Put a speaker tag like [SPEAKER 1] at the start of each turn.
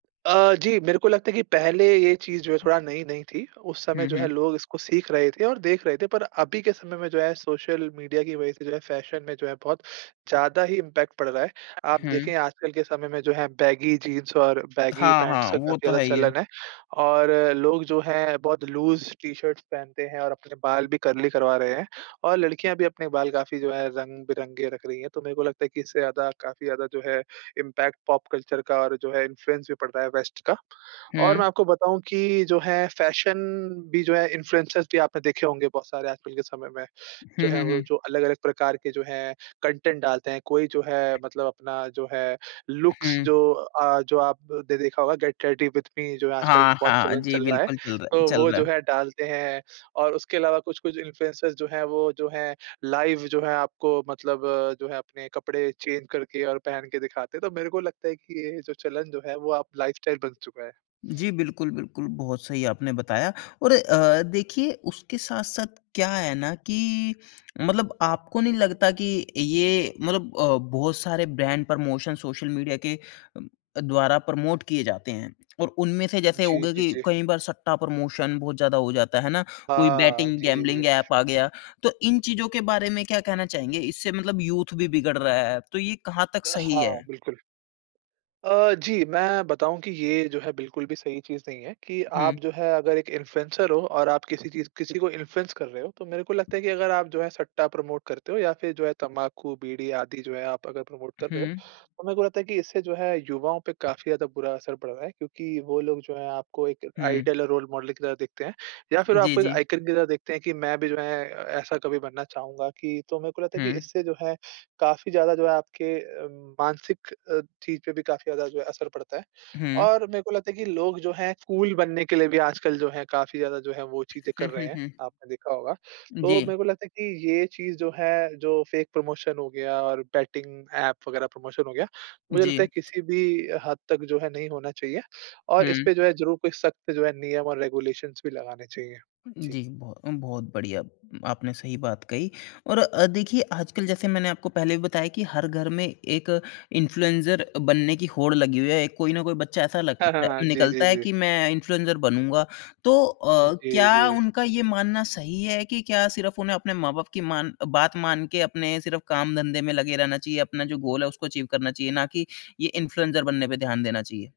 [SPEAKER 1] अ, जी मेरे को लगता है कि पहले ये चीज़ जो है थोड़ा नई-नई थी उस समय
[SPEAKER 2] हुँ,
[SPEAKER 1] जो है
[SPEAKER 2] हुँ।
[SPEAKER 1] लोग इसको सीख रहे थे और देख रहे थे। पर अभी के समय में जो है सोशल मीडिया की वजह से जो है फैशन में जो है बहुत ज़्यादा ही इम्पैक्ट पड़ रहा है। आप
[SPEAKER 2] हुँ।
[SPEAKER 1] देखे आजकल के समय में जो है बैगी जीन्स और बैगी
[SPEAKER 2] हाँ,
[SPEAKER 1] पैंट्स
[SPEAKER 2] हाँ।
[SPEAKER 1] का
[SPEAKER 2] वो
[SPEAKER 1] काफ़ी
[SPEAKER 2] तो
[SPEAKER 1] ज़्यादा
[SPEAKER 2] है ही है।
[SPEAKER 1] चलन है। और लोग जो हैं बहुत लूज़ टी-शर्ट्स पहनते हैं और अपने बाल भी कर्ली करवा रहे हैं। और लड़कियाँ भी अपने बाल काफ़ी जो है रंग-बिरंगे रख रही हैं। तो मेरे को लगता है कि इससे ज़्यादा काफ़ी ज़्यादा जो है इम्पैक्ट पॉप कल्चर का और जो है इन्फ्लुएंस भी पड़ रहा है वेस्ट का। और मैं
[SPEAKER 2] हुँ।
[SPEAKER 1] आपको बताऊँ कि जो है फैशन भी जो है इन्फ्लुएंसर्स भी आपने देखे होंगे बहुत सारे आजकल के समय में जो
[SPEAKER 2] हुँ,
[SPEAKER 1] है
[SPEAKER 2] हुँ,
[SPEAKER 1] वो
[SPEAKER 2] हुँ।
[SPEAKER 1] जो अलग-अलग प्रकार के जो है कंटेंट डालते हैं। कोई जो है मतलब अपना जो है लुक्स
[SPEAKER 2] हुँ।
[SPEAKER 1] जो अ, जो आपने देखा होगा गेट रेडी विद मी जो है आजकल
[SPEAKER 2] हाँ,
[SPEAKER 1] बहुत
[SPEAKER 2] हाँ।
[SPEAKER 1] चलन
[SPEAKER 2] जी
[SPEAKER 1] चल रहा है।
[SPEAKER 2] बिल्कुल, चल रहा है
[SPEAKER 1] तो
[SPEAKER 2] चल
[SPEAKER 1] वो
[SPEAKER 2] रहा
[SPEAKER 1] जो
[SPEAKER 2] है।
[SPEAKER 1] है डालते हैं। और उसके अलावा कुछ-कुछ इन्फ्लुएंसर्स जो हैं, वो जो हैं लाइव जो है आपको मतलब जो है अपने कपड़े चेंज करके और पहन के दिखाते हैं। तो मेरे को लगता है कि ये जो चलन जो है वो अब लाइफस्टाइल बन चुका है।
[SPEAKER 2] जी। बिल्कुल, बिल्कुल। बहुत सही आपने बताया। और अ, देखिए उसके साथ-साथ क्या है ना कि मतलब आपको नहीं लगता कि ये मतलब अ, बहुत सारे ब्रांड प्रमोशन सोशल मीडिया के द्वारा प्रमोट किए जाते हैं। और उनमें से जैसे हो
[SPEAKER 1] जी,
[SPEAKER 2] गया
[SPEAKER 1] जी,
[SPEAKER 2] कि
[SPEAKER 1] जी।
[SPEAKER 2] कई बार सट्टा प्रमोशन बहुत ज़्यादा हो जाता है, है ना? कोई
[SPEAKER 1] हाँ।
[SPEAKER 2] बेटिंग
[SPEAKER 1] जी, जी, जी।
[SPEAKER 2] गैंबलिंग ऐप आ गया। तो इन चीज़ों के बारे में क्या कहना चाहेंगे? इससे मतलब यूथ भी बिगड़ रहा है। तो ये कहाँ तक सही
[SPEAKER 1] हाँ,
[SPEAKER 2] है?
[SPEAKER 1] बिल्कुल। अ, जी। मैं बताऊँ कि ये जो है बिल्कुल भी सही चीज़ नहीं है। कि आप
[SPEAKER 2] हुँ।
[SPEAKER 1] जो है अगर एक इन्फ़्लुएंसर हो और आप किसी चीज़ किसी को इन्फ्लुएंस कर रहे हो तो मेरे को लगता है कि अगर आप जो है सट्टा प्रमोट करते हो या फिर जो है तम्बाकू, बीड़ी आदि जो है आप अगर प्रमोट कर रहे हो
[SPEAKER 2] हुँ।
[SPEAKER 1] तो मेरे को लगता है कि इससे जो है युवाओं पे काफ़ी ज़्यादा बुरा असर पड़ रहा है। क्योंकि वो लोग जो है आपको एक
[SPEAKER 2] हुँ।
[SPEAKER 1] आइडियल और रोल मॉडल की तरह देखते हैं या फिर
[SPEAKER 2] जी,
[SPEAKER 1] आपको एक
[SPEAKER 2] जी।
[SPEAKER 1] आइकॉन की तरह देखते हैं कि मैं भी जो है अ, ऐसा कभी बनना चाहूँगा। कि तो मेरे को लगता है कि
[SPEAKER 2] हुँ।
[SPEAKER 1] इससे जो है काफ़ी ज़्यादा जो है आपके अ, मानसिक अ, चीज़ पे भी काफ़ी ज़्यादा जो है असर पड़ता है।
[SPEAKER 2] हुँ।
[SPEAKER 1] और मेरे को लगता है कि लोग जो हैं कूल बनने के लिए भी आजकल जो है काफ़ी ज़्यादा जो है वो चीज़ें
[SPEAKER 2] हुँ,
[SPEAKER 1] कर रहे
[SPEAKER 2] हुँ,
[SPEAKER 1] हैं,
[SPEAKER 2] हुँ।
[SPEAKER 1] आपने देखा होगा। तो
[SPEAKER 2] जी।
[SPEAKER 1] मेरे को लगता है कि ये चीज़ जो है जो फ़ेक प्रमोशन हो गया और बेटिंग ऐप वगैरह प्रमोशन हो गया मुझे
[SPEAKER 2] जी।
[SPEAKER 1] लगता है किसी भी हद तक जो है नहीं होना चाहिए और
[SPEAKER 2] हुँ।
[SPEAKER 1] इसपे जो है ज़रूर कोई सख्त जो है नियम और रेगुलेशंस भी लगाने चाहिए। जी।
[SPEAKER 2] जी, बहुतम बहुत बढ़िया। आपने सही बात कही। और अ, देखिए आजकल जैसे मैंने आपको पहले भी बताया कि हर घर में एक इन्फ्लुएंसर बनने की होड़ लगी हुई है। कोई न कोई बच्चा ऐसा
[SPEAKER 1] हाँ, हाँ,
[SPEAKER 2] लगता
[SPEAKER 1] हाँ। जी, जी,
[SPEAKER 2] निकलता है
[SPEAKER 1] जी।
[SPEAKER 2] कि मैं इन्फ्लुएंसर बनूँगा। तो अ,
[SPEAKER 1] जी,
[SPEAKER 2] क्या
[SPEAKER 1] जी।
[SPEAKER 2] उनका ये मानना सही है कि क्या सिर्फ उन्हें अपने माँ-बाप की मान बात मान के अपने सिर्फ काम-धंधे में लगे रहना चाहिए? अपना जो गोल है उसको अचीव करना चाहिए? ना कि ये इन्फ्लुएंसर बनने पे ध्यान देना चाहिए?